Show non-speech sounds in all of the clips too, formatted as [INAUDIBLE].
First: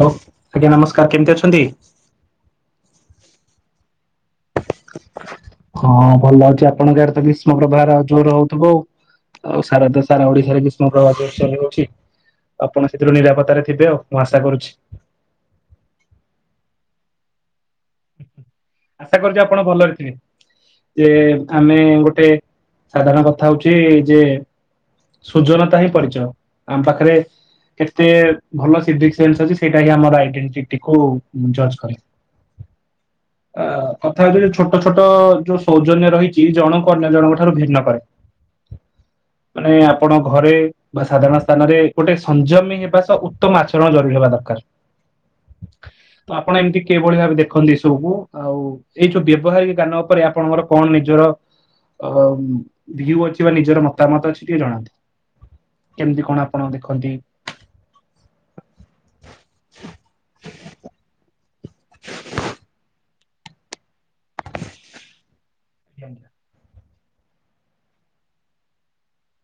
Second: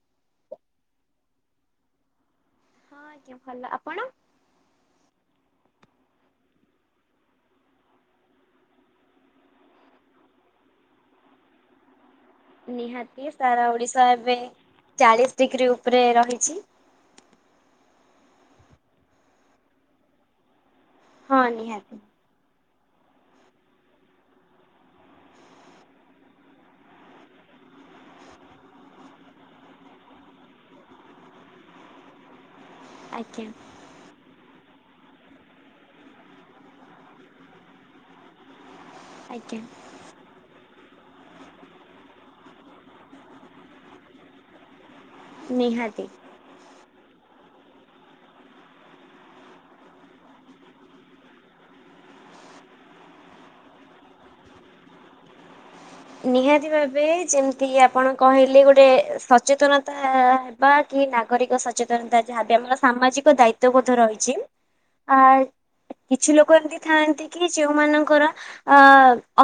Hello ଆଜ୍ଞା ନମସ୍କାର କେମିତି ଅଛନ୍ତି? ହଁ ଆଜ୍ଞା ଭଲ। ଆପଣ? ହଁ ଭଲ ଅଛି। ଆପଣଙ୍କ ଆଡ଼େ ତ ଗ୍ରୀଷ୍ମ ପ୍ରବାହ ଜୋର ହଉଥିବ ଆଉ। ଆଉ ସାରା ଦେ ସାରା ଓଡିଶାରେ ଗ୍ରୀଷ୍ମ ପ୍ର୍ରବାହ ଜୋର ସୋର ହଉଛି। ଆପଣ ସେଥିରୁ ନିହାତି ନିରାପତ୍ତାରେ ସାରା ଥିବେ ଆଉ ଓଡିଶା ମୁଁ ଆଶା ଏବେ କରୁଛି। ଚାଳିଶ ଡିଗ୍ରୀ ଉପରେ ରହିଛି। ଆଶା କରୁଛି ଆପଣ ଭଲରେ ଥିବେ? ଯେ ହଁ ଆମେ ନିହାତି ଗୋଟେ। ସାଧାରଣ କଥା ହଉଚି ଯେ। ସୁଜନତା ହିଁ ପରିଚୟ। ଆମ ପାଖରେ କେତେ ଭଲ [UNINTELLIGIBLE] ଅଛି? ସେଇଟା ହିଁ ଆମର ଆଇଡେଣ୍ଟିକୁ ଜଜ କରେ। ଆଜ୍ଞା ଆ କଥା ହେଉଛି ଯେ ଛୋ ଛୋଟ ଛୋଟ ଯୋଉ ସୌଜନ୍ୟ ରହିଛି ଜଣଙ୍କୁ ଅନ୍ୟ ଜଣଙ୍କ ଠାରୁ ଭିନ୍ନ କରେ। ଆଜ୍ଞା ମାନେ ଆପଣ ଘରେ ବା ସାଧାରଣ ସ୍ଥାନରେ ଗୋଟେ ସଂଯମୀ ହେବା ସହ, ଉତ୍ତମ ଆଚରଣ ଜରୁରୀ ହେବା ଦରକାର। ନିହାତି। ତ ଆପଣ ଏମିତି କିଭଳି ଭାବେ ଦେଖନ୍ତି ଏ ସବୁକୁ? ଆଉ ଏଇ ଯୋଉ ବ୍ୟବହାରିକ ଜ୍ଞାନ ଉପରେ ଆପଣଙ୍କର କଣ ନିଜର ଅ ଭ୍ୟୁ ଅଛି ବା ନିଜର ମତାମତ ଅଛି? ଟିକେ ଜଣାନ୍ତୁ। କେମିତି କଣ ଆପଣ ନିହାତି ଭାବେ। ଦେଖନ୍ତି? ଯେମିତି ଆପଣ କହିଲେ ଗୋଟେ ସଚେତନତା ହେବା, କି ନାଗରିକ ସ ସଚେତନତା ଯାହାବି ଆମର ସାମାଜିକ। ଦାୟିତ୍ୱବୋଧ ରହିଛି। ଛି। ଆଜ୍ଞା। କିଛି ଲୋକ ଏମିତି । ଥାନ୍ତି କି ଯୋଉମାନଙ୍କର ଆ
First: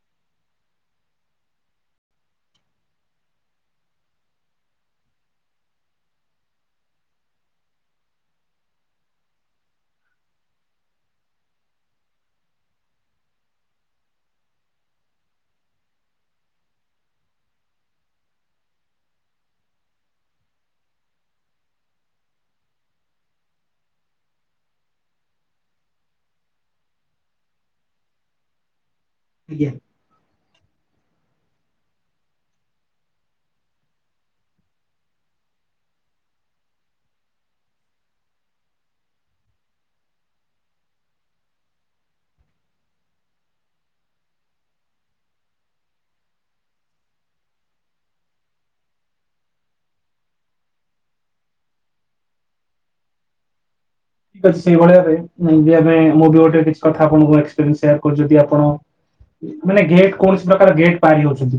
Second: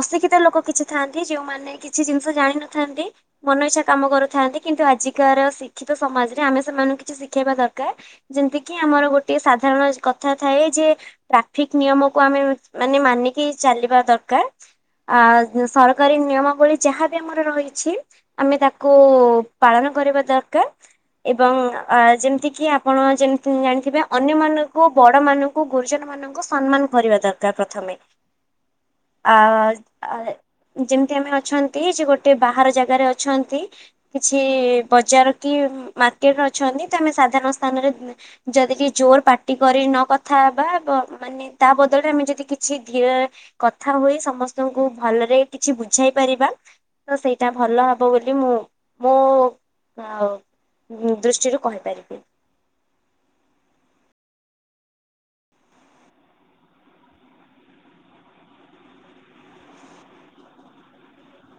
ଅଶିକ୍ଷିତ ଲୋକ କିଛି ଥାନ୍ତି। ଯୋଉମାନେ କିଛି ଜିନିଷ ଜାଣିିନଥାନ୍ତି। ମନ ଇଚ୍ଛା କାମ କରୁଥାନ୍ତି କିନ୍ତୁ, ଆଜିକାର ଶିକ୍ଷିତ ସମାଜରେ ଆମେ ସେମାନଙ୍କୁ କିଛି ଶିଖେଇବା ଦରକାର। ଯେମତି କି ଆମର ଗୋଟେ ସାଧାରଣ କଥା ଥାଏ, ଯେ ଟ୍ରାଫିକ ନିୟମକୁ ଆମେ ମାନେ ମାନିକି ଚାଲିବା ଦରକାର। ଆ ସର ସରକାରୀ ନିୟମାବଳୀ ଯାହାବି ଆମର ରହିଛି। ଆମେ ତାକୁ ପାଳନ କରିବା ଦରକାର ଏବଂ ଆ ଯେମିତି କିି ଆପଣ ଯେମତି ଜାଣିଥିବେ? ଅନ୍ୟମାନଙ୍କୁ ବଡ ମାନଙ୍କୁ ଗୁରୁଜନ ମାନଙ୍କୁ ସମ୍ମାନ କରିବା ଦରକାର ପ୍ରଥମେ। ଆ ଠିକ ଆ ଯେମିତି ଆମେ ଅଛନ୍ତି ଯେ ଗୋଟେ ବାହାର ଜାଗାରେ ଅଛନ୍ତି। କିଛି ବଜାର କି ମାର୍କେଟରେ ଅଛନ୍ତି, ତ ଆମେ ସାଧାରଣ ସ୍ଥାନରେ ଯଦି କି ଜୋର ପାଟି କରି ନ କଥା ହେବା, ମାନେ ତା ବଦଳରେ ଆମେ ଯଦି କିଛି ଧୀର କଥା ହୁଏ ସମସ୍ତଙ୍କୁ ଭଲରେ। କିଛି ବୁଝାଇ ପାରିବା। ତ ସେଇଟା ଭଲ ହବ ବୋଲି ମୁଁ ମୋ ଦୃଷ୍ଟିରୁ କହିପାରିବି। ଠିକ ଅଛି। ସେଇଭଳିଆ ଏବେ ମୁଁ ବି ଗୋଟେ କିଛି କଥା ଆପଣ ଙ୍କୁ ଏକ୍ସପେରିଏନସ ସେୟାର କରୁଛି। ଯଦି ଆପଣ ମାନେ ଗେଟ କୌଣସି ପ୍ରକାର ଗେଟ ପାରିଉଛନ୍ତି?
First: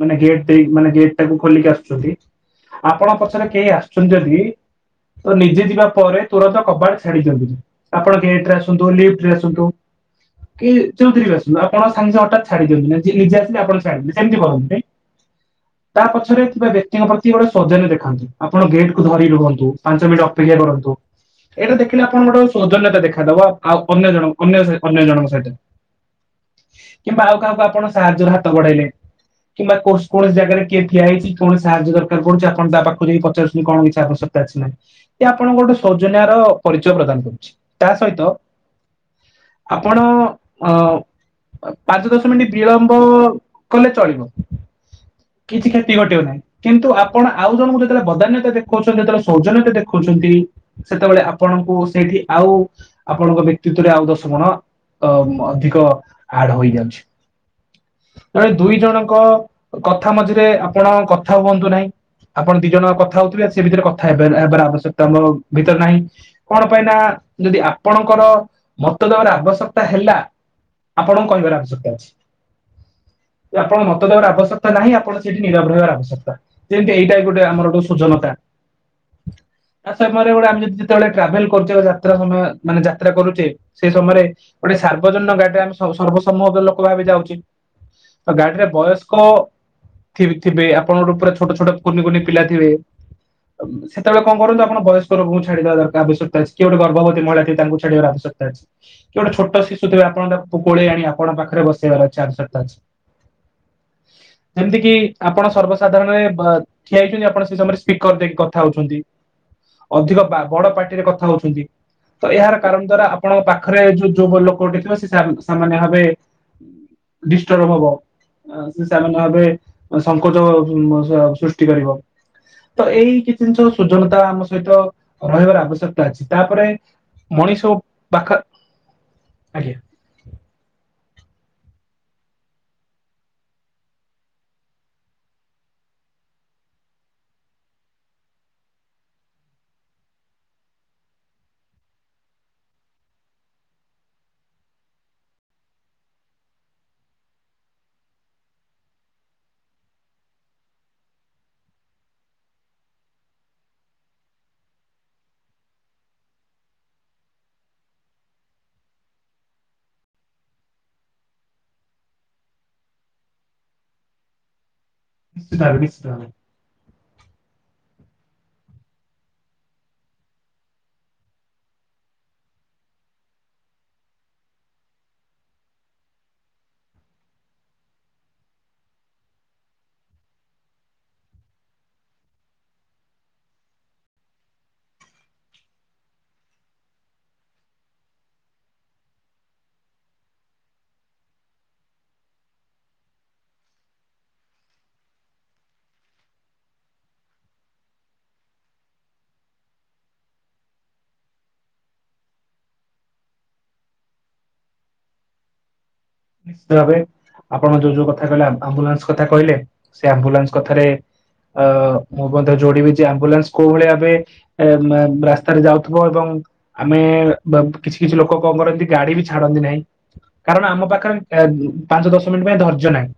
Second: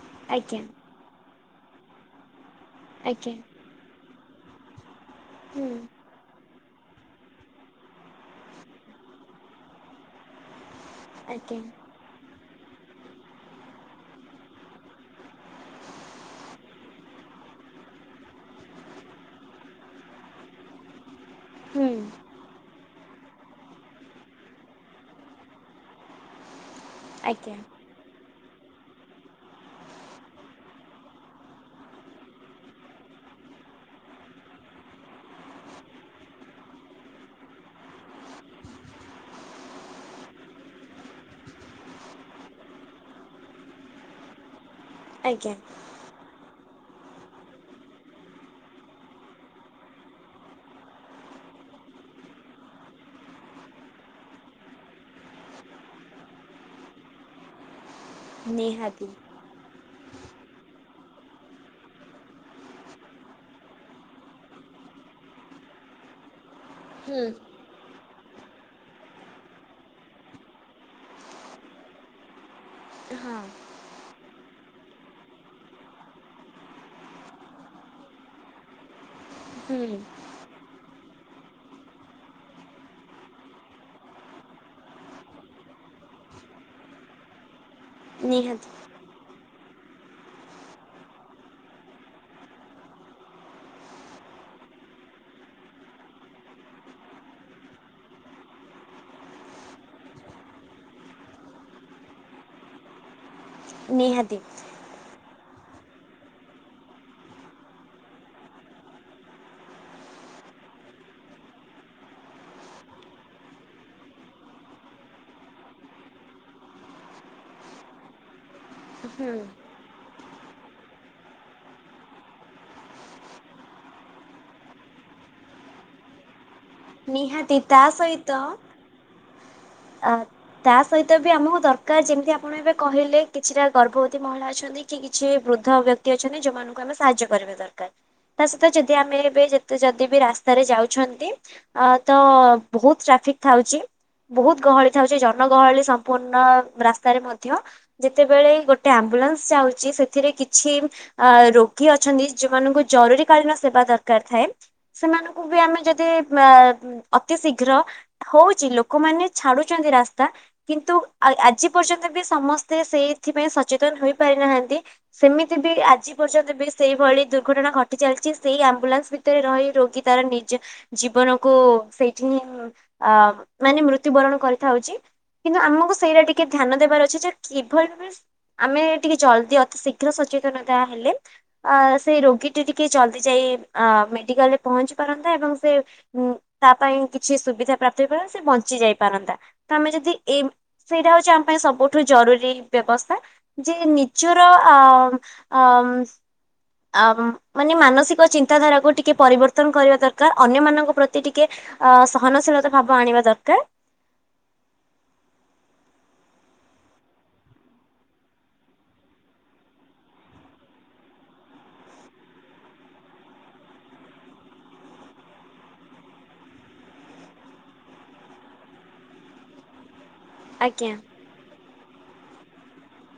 ମାନେ ଗେଟ୍ ଆଜ୍ଞା ମାନେ ଗେଟ ଟା କୁ। ଖୋଲିକି ଆସୁଛନ୍ତି? ଆପଣ ଆଜ୍ଞା ପଛରେ କେହି ଆସୁଛନ୍ତି ଯଦି? ଯଦି? ତ ନିଜେ ହୁଁ ଯିବା ପରେ, ତୁରନ୍ତ କବାଟ ଛାଡିଛନ୍ତି। ଆପଣ ଗଟରେ ଆସନ୍ତୁ ଲିଫ୍ଟ ରେ ଆସନ୍ତୁ? କି ଯୋଉଥିରେ ବି ଆଜ୍ଞା ଆସନ୍ତୁ? ଆପଣ ସାଙ୍ଗେ ସାଙ୍ଗେ ହଠାତ୍। ଛାଡି ଦିଅନ୍ତୁ ନିଜେ ଆସିଲେ ଆପଣ [UNINTELLIGIBLE] ଛାଡିବେ ସେମିତି କରନ୍ତିନି? ତା ପଛରେ ଥିବା ବ୍ୟକ୍ତି ଙ୍କ ପ୍ରତି ଗୋଟେ ସୌଜନ୍ୟ ଦେଖାନ୍ତୁ ଆପଣ ଗେଟ୍ କୁ ଧରି ରୁହନ୍ତୁ ପାଞ୍ଚ ମିନିଟ୍ ଅପେକ୍ଷା କରନ୍ତୁ। ଏଇଟା ହୁଁ ଦେଖିଲି ଆପଣଙ୍କ ର ସୌଜନ୍ୟତା ଦେଖେ ଦେଖାଦବ ଆଉ ଅନ୍ୟ ଜଣକୁ ଅନ୍ୟ ସହ ଅନ୍ୟ ଜଣଙ୍କ ସହିତ। କିମ୍ବା ଆଉ ଆଜ୍ଞା କାହାକୁ ଆପଣ ସାହାଯ୍ୟ ବଢେଇଲେ କିମ୍ବା କୌସ କୌଣସି ଜାଗାରେ କିଏ ଠିଆ ହେଇଛି କୌଣସି ସାହାଯ୍ୟ ଦରକାର ପଡୁଛି ଆପଣ ତା ପାଖକୁ ଯାଇ ପଚାରୁଛନ୍ତି କଣ କିଛି ଆବଶ୍ୟକତା ଅଛି ନାହିଁ ଆପଣଙ୍କ ଗୋଟେ ସୌଜନ୍ୟ। ତାର ପରିଚୟ ପ୍ରଦାନ କରୁଛି ତା ସହିତ ଆପଣ-ଅ-ଅ ଅ ପାଞ୍ଚ ଦଶ ମିନିଟ ବିଳମ୍ବ-ମ୍ବ କଲେ ଚଳିବ। ଆଜ୍ଞା କିଛି କ୍ଷତି ଘଟିବ ନାହିଁ। କିନ୍ତୁ ଆପଣ ଆଉ ଜଣଙ୍କୁ ଯେତେବେଳେ ବଦାନ୍ୟତା ଦେଖଉଛନ୍ତି ଯେତେବେଳେ ସୌଜନ୍ୟତା ଦେଖଉଛନ୍ତି। ସେତେବେଳେ ଆପଣଙ୍କୁ ସେଇଠି ଆଉ ଆପଣଙ୍କ ବ୍ୟକ୍ତିତ୍ଵରେ ଆଉ ଦଶ ଗୁଣ ଅ ଅଧିକ ଆଡ ହୋଇଯାଉଛି। ଜଣେ ଦୁଇ ନିହାତି ଜଣଙ୍କ କଥା ମଝିରେ ଆପଣ କଥା ହୁଅନ୍ତୁ ନାହିଁ ଆପଣ ଦି ଜଣ କଥା ହଉଥିବେ ସେ ଭିତରେ କଥା ହେ ହେବାର ଆବଶ୍ୟକତା ଆମ ଭିତର ନାହିଁ। କଣ ପାଇଁ ନା-ଆ-ଆ ହୁଁ ଯଦି ଆପଣଙ୍କର। ମତ ଦେବାର ଆବଶ୍ୟକତା ହେଲା ଆପଣଙ୍କୁ କହିବାର ଆବଶ୍ୟକତା ଅଛି। ହଁ ଆପଣ ମତ ଦେବାର ଆବଶ୍ୟକ ତା ନାହିଁ ଆପଣ ସେଇଠି ନିରବ ରହିବାର ଆବଶ୍ୟକତା ଯେମିତି ଏଇଟା ଗୋଟେ ଆମର ଗୋଟେ ସୁଜନତା। ତା ହୁଁ। ସମୟରେ ଗୋଟେ ଆମେ ଯଦି ଯେତେବେଳେ ଟ୍ରାଭେଲ କରୁଛେ ବା ଯାତ୍ରା ସମୟ ମାନେ ଯାତ୍ରା କରୁଛେ ସେ ସମୟରେ ଗୋଟେ ସାର୍ବଜନୀନ ଗାଡି ଟା ଆମେ ସର୍ବସମ୍ମତ ଲୋକ ଭାବେ ଯାଉଚି। ତ ଗାଡିରେ ନିହାତି ବୟସ୍କ। ଥିବ ଥିବେ ଆପଣଙ୍କର ପୁରା ଛୋଟ ଛୋଟ କୁନି କୁନି ପିଲା ଥିବେ ସେତେବେଳେ କଣ କରନ୍ତୁ ଆପଣ ବୟସ ରୋଗଙ୍କୁ ଛାଡିଦବା ଦରକାର ଆବଶ୍ୟକତା ଅଛି କିଏ ଗୋଟେ ଗର୍ଭବତୀ ମହିଳା ଥିବେ ତାଙ୍କୁ ଛାଡିବାର ଆବଶ୍ୟକତା ଅଛି କିଏ ଗୋଟେ ଛୋଟ ଶିଶୁ ଥିବ ଆପଣ ତାକୁ କୋଳେଇ ଆଣିବା ଆପଣ ପାଖରେ ବସେଇବାର ଅଛି ଆବଶ୍ୟକତା ଅଛି। ନିହାତି। ଯେମିତି କିି ଆପଣ ସର୍ବସାଧାରଣରେ ବ ଠିଆ ହେଇଛନ୍ତି ଆପଣ ସେ ସମୟରେ ସ୍ପିକର ଦେଇକି କଥା ହଉଛନ୍ତି। ଅଧିକ ବା ବଡ ପାର୍ଟିରେ କଥା ହଉଛନ୍ତି ତ ଏହାର କାରଣ ଦ୍ଵାରା ଆପଣଙ୍କ ପାଖରେ ଯୋଉ ଯୋଉ ଲୋକ ଗଟେ ଥିବ ସେ ସା ସାମାନ୍ୟ ଭାବେ ଡିଷ୍ଟର୍ବ ହବ। ସେମାନେ ହୁଁ ଭାବିବେ ଅ ସଙ୍କୋଚ ଅମ ସୃଷ୍ଟି କରିବ ତ ଏଇ କିଛି ଜିନିଷ ସୁଜନତା ଆମ ସହିତ ରହିବାର ଆବଶ୍ୟକତା ଅଛି ତାପରେ। ନିହାତି ମଣିଷ ତା ପାଖ ସହିତ ଆଜ୍ଞା ଆ ତା। ସହିତ ବି ଆମକୁ ଦରକାର ଯେମିତି ଆପଣ ଏବେ କହିଲେ କିଛିଟା ଗର୍ଭବତୀ ମହିଳା ଅଛନ୍ତି କି କିଛି ବୃଦ୍ଧ ବ୍ୟକ୍ତି ଅଛନ୍ତି। ଯୋଉମାନଙ୍କୁ ଆମେ ସାହାଯ୍ୟ କରିବା ଦରକାର, ତା ସହିତ ଯଦି ଆମେ ଏବେ ଯେ ଯଦି ବି ରାସ୍ତାରେ ଯାଉଛନ୍ତି। ଅ ତ ବହୁତ ଟ୍ରାଫିକ ଥାଉଛି ବହୁତ ଗହଳି ଥାଉଛି ଜନଗହଳି ସମ୍ପୂର୍ଣ୍ଣ ରାସ୍ତାରେ ମଧ୍ୟ ଯେତେବେଳେ ଗୋଟେ ଆମ୍ବୁଲାନ୍ସ ଯାଉଛି ସେଥିରେ କିଛି ଆ ରୋଗୀ ଅଛନ୍ତି ଯେଉମାନଙ୍କୁ ଜରୁରୀ କାଳୀନ ସେବା ଦରକାର ଥାଏ ସେମାନଙ୍କୁ ବି ଆମେ ଯଦି ଆମ ଅତି ଶୀଘ୍ର ହଉଛି ଲୋକମାନେ ଛାଡୁଛନ୍ତି ରାସ୍ତା କିନ୍ତୁ ଆ ଆଜି ପର୍ଯ୍ୟନ୍ତ ବି ସମସ୍ତେ ସେଇଥିପାଇଁ ସଚେତନ ହୋଇପାରିନାହାନ୍ତି। ସେମିତି ନିଶ୍ଚିତ ବି ଭାବେ ନିଶ୍ଚିତ ଆଜି ଭାବେ। ପର୍ଯ୍ୟନ୍ତ ବି ସେଇଭଳି ଦୁର୍ଘଟଣା ଘଟି ଚାଲିଛି ସେଇ ଆମ୍ବୁଲାନ୍ସ ଭିତରେ ରହି ରୋଗୀ ତାର ନିଜ ଜୀବନକୁ ସେଇଠି ହିଁ ଆ ମାନେ ମୃତ୍ୟୁବରଣ କରିଥାଉଛି କିନ୍ତୁ ଆମକୁ ସେଇଟା ଟିକେ ଧ୍ୟାନ ଦେବାର ଅଛି ଯେ କିଭଳି ଭାବେ ଆମେ ଟିକେ ଜଲ୍ଦି ଅତି ଶୀଘ୍ର ସଚେତନତା ହେଲେ ଆ ସେଇ ରୋଗୀଟି ଟିକେ ଜଲ୍ଦି ଯାଇ ଆ ମେଡ଼ିକାଲରେ ପହଞ୍ଚି ପାରନ୍ତା ଏବଂ ସେ ଉ ତା ପାଇଁ କିଛି ସୁବିଧା ପ୍ରାପ୍ତ ହେଇପାରନ୍ତା ସେ ବଞ୍ଚି ଯାଇ ପାରନ୍ତା ତ ଆମେ ଯଦି ଏ ସେଇଟା ହଉଛି ଆମ ପାଇଁ ସବୁଠୁ ଜରୁରୀ ବ୍ୟବସ୍ଥା ଯେ ନିଜର ଆ ଆମ ଅ ମାନେ ମାନସିକ ଚିନ୍ତାଧାରାକୁ ଟିକେ ପରିବର୍ତ୍ତନ କରିବା ଦରକାର ଅନ୍ୟମାନନଙ୍କ ପ୍ରତି ଟିକେ ଅ ସହନଶୀଳତା ଭାବ ଆଣିବା ଦରକାର। ନିଶ୍ଚିତ ଭାବେ ଆପଣ ଯୋଉ ଯୋଉ କଥା କହିଲେ ଆମ୍ବୁଲାନ୍ସ କଥା କହିଲେ ସେ ଆମ୍ବୁଲାନ୍ସ କଥାରେ ଅ ମୁଁ ମଧ୍ୟ ଯୋଡିବି ଯେ ଆମ୍ବୁଲାନ୍ସ କୋଉ ଭଳି ଭାବେ ଏ ଆମ୍ ଆମ ରାସ୍ତାରେ ଯାଉଥିବ ଏବଂ ଆମେ ବ କିଛି କିଛି ଲୋକ କଣ କରନ୍ତି ଗାଡି ବି ଛାଡନ୍ତି ନାହିଁ। କାରଣ ଆମ ଆଜ୍ଞା ପାଖରେ ପାଞ୍ଚ ଦଶ ମିନିଟ୍ ପାଇଁ ଧର୍ଯ୍ୟ ନାହିଁ।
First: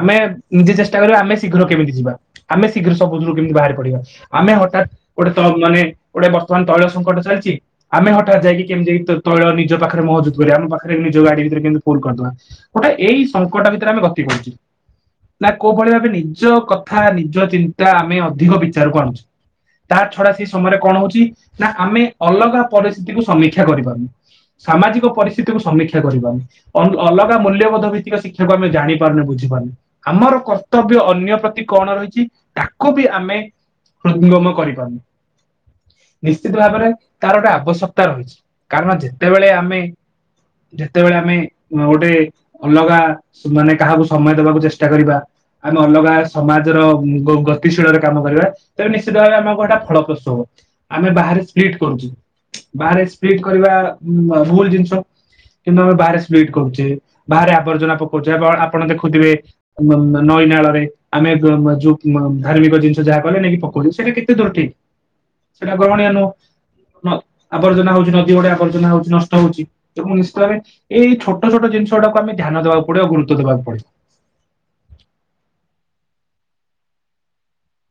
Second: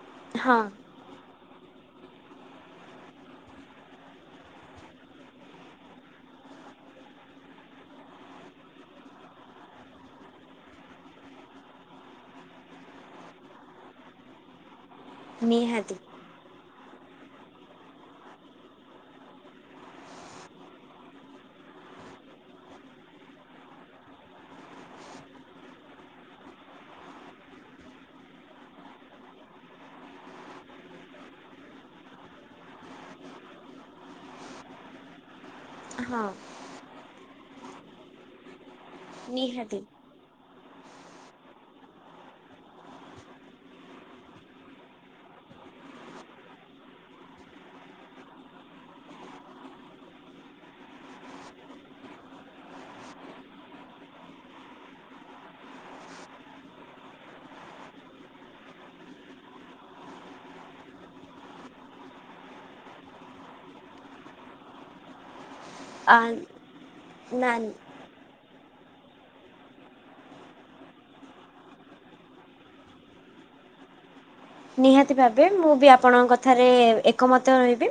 ଆମେ ହଁ ନିଜେ ଚେଷ୍ଟା କରିବା ଆମେ ଶୀଘ୍ର କେମିତି ଯିବା ଆମେ ଶୀଘ୍ର ସବୁଦିନରୁ କେମିତି ବାହାରି ପଡିବା ।ଆମେ ହଠାତ୍ ଗୋଟେ ମାନେ ଗୋଟେ ବର୍ତ୍ତମାନ ତୈଳ ସଙ୍କଟ ଚାଲିଛି, ଆମେ ହଠାତ୍ ଯାଇକି କେମତି ତୈଳ ନିଜ ପାଖରେ ମହଜୁଦ କରିବା। ଆମ ପାଖରେ ନିଜ ଗାଡି ଭିତରେ ଫୁଲ କରିଦବା ଗୋଟେ ଏଇ ସଙ୍କଟା ଭିତରେ ଆମେ ଗତି କରୁଛୁ। ନା କୋଉ ଭଳି ନିହାତି ଭାବେ ନିଜ କ କଥା ନିଜ ଚିନ୍ତା ଆମେ ଅଧିକ ବିଚାରକୁ ଆଣୁଛୁ ତା ଛଡା, ସେ ସମୟରେ କଣ ହଉଛି ନା ଆମେ ଅଲଗା ପରିସ୍ଥିତିକୁ ସମୀକ୍ଷା କରିପାରୁନୁ ।ସାମାଜିକ ପରିସ୍ଥିତିକୁ ସମୀକ୍ଷା କରିପାରୁନୁ, ଅ ଅଲଗା ମୂଲ୍ୟବୋଧ ଭିତ୍ତିକ ଶିକ୍ଷାକୁ ଆମେ ଜାଣିପାରୁନୁ ବୁଝିପାରୁନେ ଆମର କର୍ତ୍ତବ୍ୟ ଅନ୍ୟ ପ୍ରତି କଣ ରହିଛି ତାକୁ ବି ଆମେ ହୃଦଙ୍ଗମ କରିପାରୁନୁ। ହଁ ନିଶ୍ଚିତ ଭାବରେ ତାର ଗୋଟେ ଆବଶ୍ୟକତା ରହିଛି। କାରଣ ଯେତେବେଳେ ଆମେ ନିହାତି ଯେତେବେଳେ ଆମେ ଗୋଟେ ଅଲଗା ମାନେ କାହାକୁ ସମୟ ଦେବାକୁ ଚେଷ୍ଟା କରିବା ଆମେ ଅଲଗା ସମାଜର ଗତିଶୀଳରେ କାମ କରିବା ତେବେ ନିଶ୍ଚିତ ଭାବେ ଆମକୁ ଏଟା ଫଳପ୍ରସୁ ହବ ଆମେ ବାହାରେ ସ୍ପ୍ଲିଟ କରୁଛୁ ବାହାରେ ସ୍ପ୍ଲିଟ୍ କରିବା ଭୁଲ ଜିନିଷ କିନ୍ତୁ ଆମେ ବାହାରେ କରୁଛେ ବାହାରେ ଆବର୍ଜନା ପକଉଛେ ଆ ଆପଣ ଦେଖୁଥିବେ ନଈ ନାଳରେ ଆମେ ଯୋଉ ଧାର୍ମିକ ଜିନିଷ ଯାହା କହଲେ ନେଇକି ପକଉଛ ସେଇଟା କେତେ ଦୂର ଠିକ? ସେଇଟା ଗ୍ରହଣୀୟ ଆ ନୁହଁ, ନା ଆବର୍ଜନା ହଉଛି ନଦୀ ଗୁଡ଼ା ର୍ଜନା ହଉଛି ନଷ୍ଟ ହଉଛି ଏବଂ ନିଶ୍ଚିତ ଭାବେ ଏଇ ଛୋଟ ଛୋଟ ଜିନିଷ ଗୁଡାକୁ ଆମେ ଧ୍ୟାନ ଦେବାକୁ ପଡିବ ଗୁରୁତ୍ୱ ଦବାକୁ ପଡି ନିହାତି ଭାବେ ମୁଁ ବି ଆପଣଙ୍କ କଥାରେ ଏକମତ ହେବି।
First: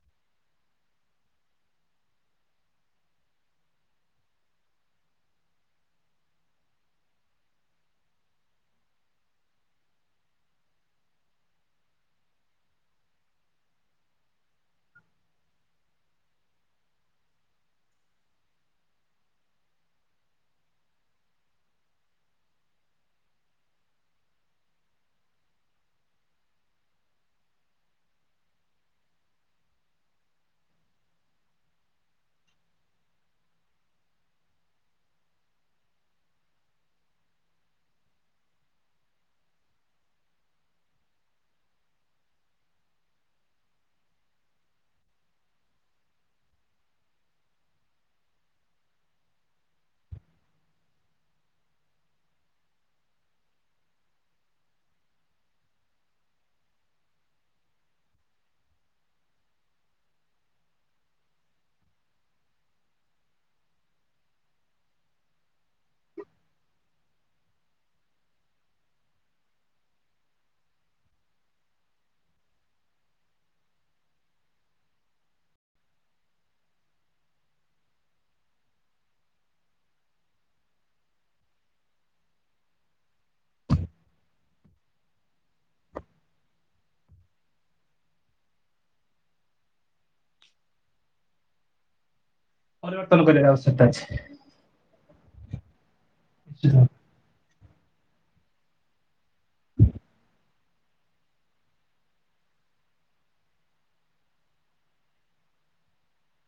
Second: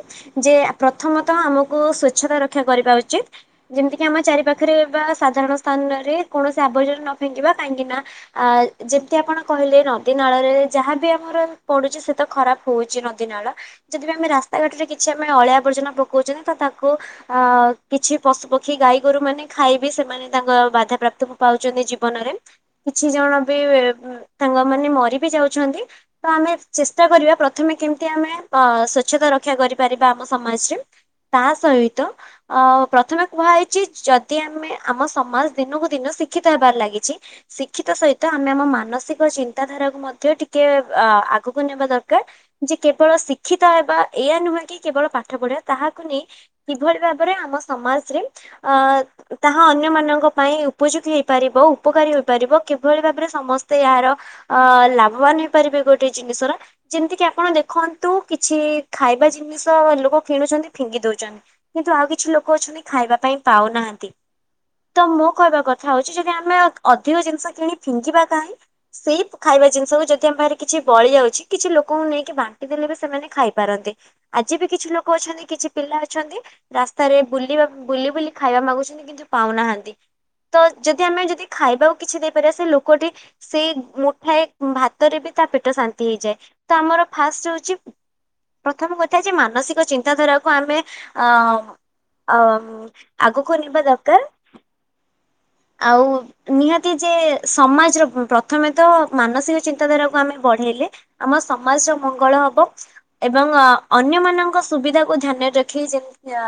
ଯେ ପ୍ରଥମତଃ ଆମକୁ ସ୍ଵଚ୍ଛତା ରକ୍ଷା କରିବା ଉଚିତ ଯେମିତିକି ଆମ ଚାରି ପାଖରେ ବା ସାଧାରଣ ସ୍ଥାନରେ କୌଣସି ଆବର୍ଜନା ନ ଫେଙ୍କିବା, କାହିଁକି ନା ଯେମିତି ଆପଣ କହିଲେ ନଦୀ ନାଳରେ ଯାହାବି ଆମର ପଡୁଛି ସେ ତ ଖରାପ ହଉଛି ନଦୀ ନାଳ ଯଦି ବି ଆମେ ରାସ୍ତାଘାଟରେ କିଛି ଆମେ ଅଳିଆ ଆବର୍ଜନା ପକଉଛନ୍ତି ତ ତାକୁ ଅ କିଛି ପଶୁପକ୍ଷୀ ଗାଈ ଗୋରୁ ମାନେ ଖାଇବି ସେମାନେ ତାଙ୍କ ବାଧା ପ୍ରାପ୍ତ କ ପାଉଛନ୍ତି ଜୀବନରେ କିଛି ଜଣ ବି ତାଙ୍କ ମାନେ ମରି ବି ଯାଉଛନ୍ତି। ତ ଆମେ ଚେଷ୍ଟା କରିବା ପ୍ରଥମେ କେମିତି, ଆମେ ସ୍ୱଚ୍ଛତା ରକ୍ଷା କରିପାରିବା ଆମ ସମାଜରେ ତା ସହିତ ପ୍ରଥମେ କୁହାଯାଇଛି ।ଯଦି ଆମେ ଆମ ସମାଜ ଦିନକୁ ଦିନ ଶିକ୍ଷିତ ହେବାରେ ଲାଗିଛି, ଶିକ୍ଷିତ ସହିତ ଆମେ ଆମ ମାନସିକ ଚିନ୍ତାଧାରାକୁ ମଧ୍ୟ ଟିକେ ଅ ଆଗକୁ ନେବା ଦରକାର ଯେ କେବଳ ଶିକ୍ଷିତ ହେବା ଏଇ ନୁହେଁ କି କେବଳ ପାଠ ପଢିବା ତାହାକୁ ନେଇ କିଭଳି ଭାବରେ ଆମ ସମାଜରେ ଅ ତାହା ଅନ୍ୟ ମାନଙ୍କ ପାଇଁ ଉପଯୋଗୀ ହେଇପାରିବ ଉପକାରୀ ହେଇପାରିବ କିଭଳି ଭାବରେ ସମସ୍ତେ ଏହାର ଅ ଲାଭବାନ ହେ ଗୋଟେ ଜିନିଷର ଯେମିତି କି ଆପଣ ଦେଖନ୍ତୁ କିଛି ଖାଇବା ଜିନିଷ ଲୋକ କିଣୁଛନ୍ତି ଫିଙ୍ଗି ଦଉଛନ୍ତି କିନ୍ତୁ ଆଉ କିଛି ଲୋକ ଅଛନ୍ତି ଖାଇବା ପାଇଁ ପାଉନାହାନ୍ତି ତ ମୋ କହିବା କଥା ହଉଛି ଯଦି ଆମେ ଅଧିକ ଜିନିଷ କିଣି ଫିଙ୍ଗିବା କାହିଁ ସେଇ ଖାଇବା ଜିନିଷକୁ ଯଦି ଯି ଆମ ପାଖରେ କିଛି ବଳି ଯାଉଛି କିଛି ଲୋକଙ୍କୁ ନେଇକି ବାଣ୍ଟି ଦେଲେ ବି ସେମାନେ ଖାଇପାରନ୍ତି ଆଜି ବି କିଛି ଲୋକ ଅଛନ୍ତି କିଛି ପିଲା ଅଛନ୍ତି ରାସ୍ତାରେ ବୁଲିବା ବୁଲି ବୁଲି ଖାଇବା ମାଗୁଛନ୍ତି କିନ୍ତୁ ପାଉନାହାନ୍ତି ତ ଯଦି ଆମେ ଯଦି ଖାଇବାକୁ କିଛି ଦେଇପାରିବା ସେ ଲୋକଟି ସେଇ ମୁଠାଏ ଭ ତାପରେ ବି ତା ପେଟ ଶାନ୍ତି ହେଇଯାଏ, ତ ଆମର ଫାଷ୍ଟ ହଉଛି ପ୍ରଥମ କଥା ଯେ ମାନସିକ ଚିନ୍ତାଧାରାକୁ ଆମେ ଅ ଅ ପରିବର୍ତ୍ତନ କରିବାର ଆଗକୁ ନେବା ଆବଶ୍ୟକତା ଦରକାର। ଆଉ ଅଛି। ନିହାତି ଯେ ସମାଜର ପ୍ରଥମେ ତ ମାନସିକ ଚିନ୍ତାଧାରାକୁ ଆମେ ବଢେଇଲେ ଆମ ସମାଜର ମଙ୍ଗଳ ହବ ଏବଂ ଅନ୍ୟମାନଙ୍କ ସୁବିଧାକୁ ଧ୍ୟାନରେ ରଖି ଯେମିତି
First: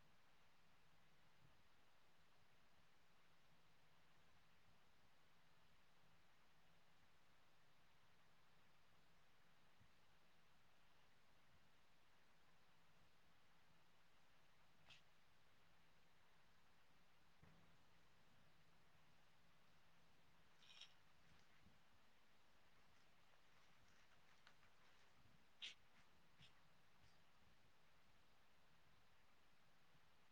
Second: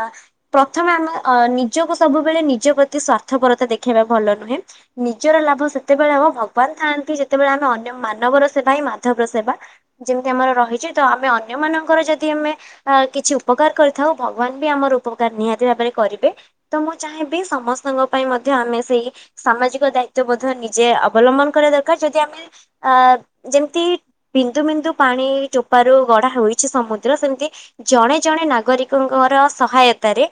ପ୍ରଥମେ ଆମେ ନିଜକୁ ସବୁବେଳେ ନିଜ ପ୍ରତି ସ୍ୱାର୍ଥପରତା ଦେଖେଇବା ଭଲ ନୁହେଁ ।ନିଜର ଲାଭ ସେତେବେଳେ ହବ ଭଗବାନ ଥାଆନ୍ତି ଯେତେବେଳେ ଆମେ ଅନ୍ୟ ମାନବର ସେବା ହିଁ ମାଧବର ସେବା ଯେମିତି ଆମର ରହିଛି ତ ଆମେ ଅନ୍ୟ ମାନଙ୍କର ଯଦି ଆମେ କିଛି ଉପକାର କରିଥାଉ ଭଗବାନ ବି ଆମର ଉପକାର ନିହାତି ଭାବରେ କରିବେ ତ ମୁଁ ଚାହିଁବି ସମସ୍ତଙ୍କ ପାଇଁ ମଧ୍ୟ ଆମେ ସେଇ ସାମାଜିକ ଦାୟିତଵ ମଧ୍ୟ ନିଜେ ଅବଲମ୍ବନ କରିବା ଦରକାର ଯଦି ଆମେ ଅ ଯେମିତି ବିନ୍ଦୁ ବିନ୍ଦୁ ପାଣି ଚୋପାରୁ ଗଡା ହୋଇଛି ସମୁଦ୍ର, ସେମିତି ଜଣେ ଜଣେ ନାଗରିକଙ୍କର ସହାୟତାରେ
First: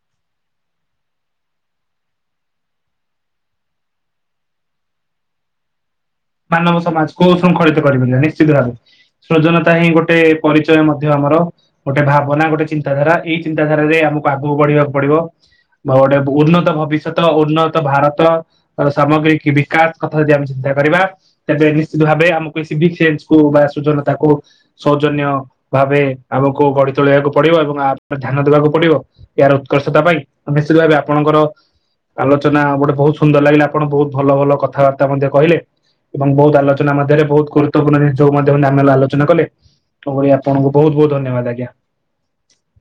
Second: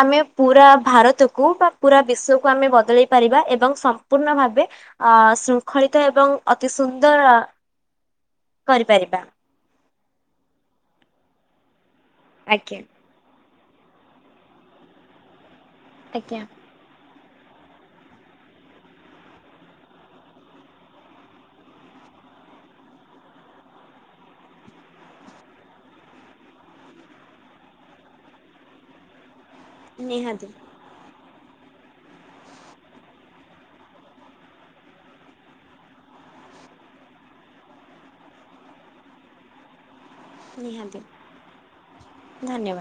ଆମେ ପୁରା ଭାରତକୁ ବା ପୁରା ବିଶ୍ଵକୁ ଆମେ ବଦଳେଇ ପାରିବା ଏବଂ ସମ୍ପୂର୍ଣ୍ଣ ଭାବେ ଅ ଶୃଙ୍ଖଳିତ ଏବଂ ଅତି ମାନବ ସମାଜ କୋ ସୁନ୍ଦର ଶୃଙ୍ଖଳିତ କରିପାରି ନିଶ୍ଚିତ ଭାରେ କରିପାରିବା ସୃଜନତା ହିଁ ଗୋଟେ ଗୋଟେ ପରିଚୟ ମଧ୍ୟ ଆମର ଗୋଟେ ଭାବନା ଗୋଟେ ଆଜ୍ଞା। ଚିନ୍ତାଧାରା ଏଇ ଚିନ୍ତାଧାରାରେ ଆମକୁ ଆଗକୁ ବଢିବାକୁ ପଡିବ। ଗୋଟେ ଆଜ୍ଞା। ଉନ୍ନତ ଭବିଷ୍ୟ ତ ଉନ୍ନତ ଭାରତ ସାମଗ୍ରୀ କି ବିକାଶ କଥା ଯଦି ଆମେ ଚିନ୍ତା କରିବା ତେବେ ନିଶ୍ଚିତ ଭାବେ ଆମକୁ ଏ ସିଭିକସେନ୍ସକୁ ବା ସୁଜନତାକୁ ସୌଜନ୍ୟ ଭାବେ ଆମକୁ ଗଢି ତୋଳିବାକୁ ପଡିବ ଏବଂ ଆ ଉପରେ ଧ୍ୟାନ ଦବାକୁ ପଡ଼ିବ। ଏହାର ଉତ୍କର୍ଷତା ପାଇଁ ନିହାତି ଆଉ ନିଶ୍ଚିତ ଭାବେ ଆପଣଙ୍କର ଆଲୋଚନା ଗୋଟେ ବୋହୁତ ସୁନ୍ଦର ଲାଗିଲା ଆପଣ ବୋହୁତ ଭଲ ଭଲ କଥାବାର୍ତ୍ତା ମଧ୍ୟ କହିଲେ। ଏବଂ ବହୁତ ଆଲୋଚନା ମଧ୍ୟରେ ବୋହୁତ ଗୁରୁତ୍ୱପୂର୍ଣ୍ଣ ଜିନିଷକୁ ମଧ୍ୟ [UNINTELLIGIBLE] ଆଲୋଚନା କଲେ। ତୋ ଭଳି ଆପଣଙ୍କୁ ବୋହୁତ ନିହାତି ବୋହୁତ ଧନ୍ୟବାଦ ଆଜ୍ଞା। ଧନ୍ୟବାଦ।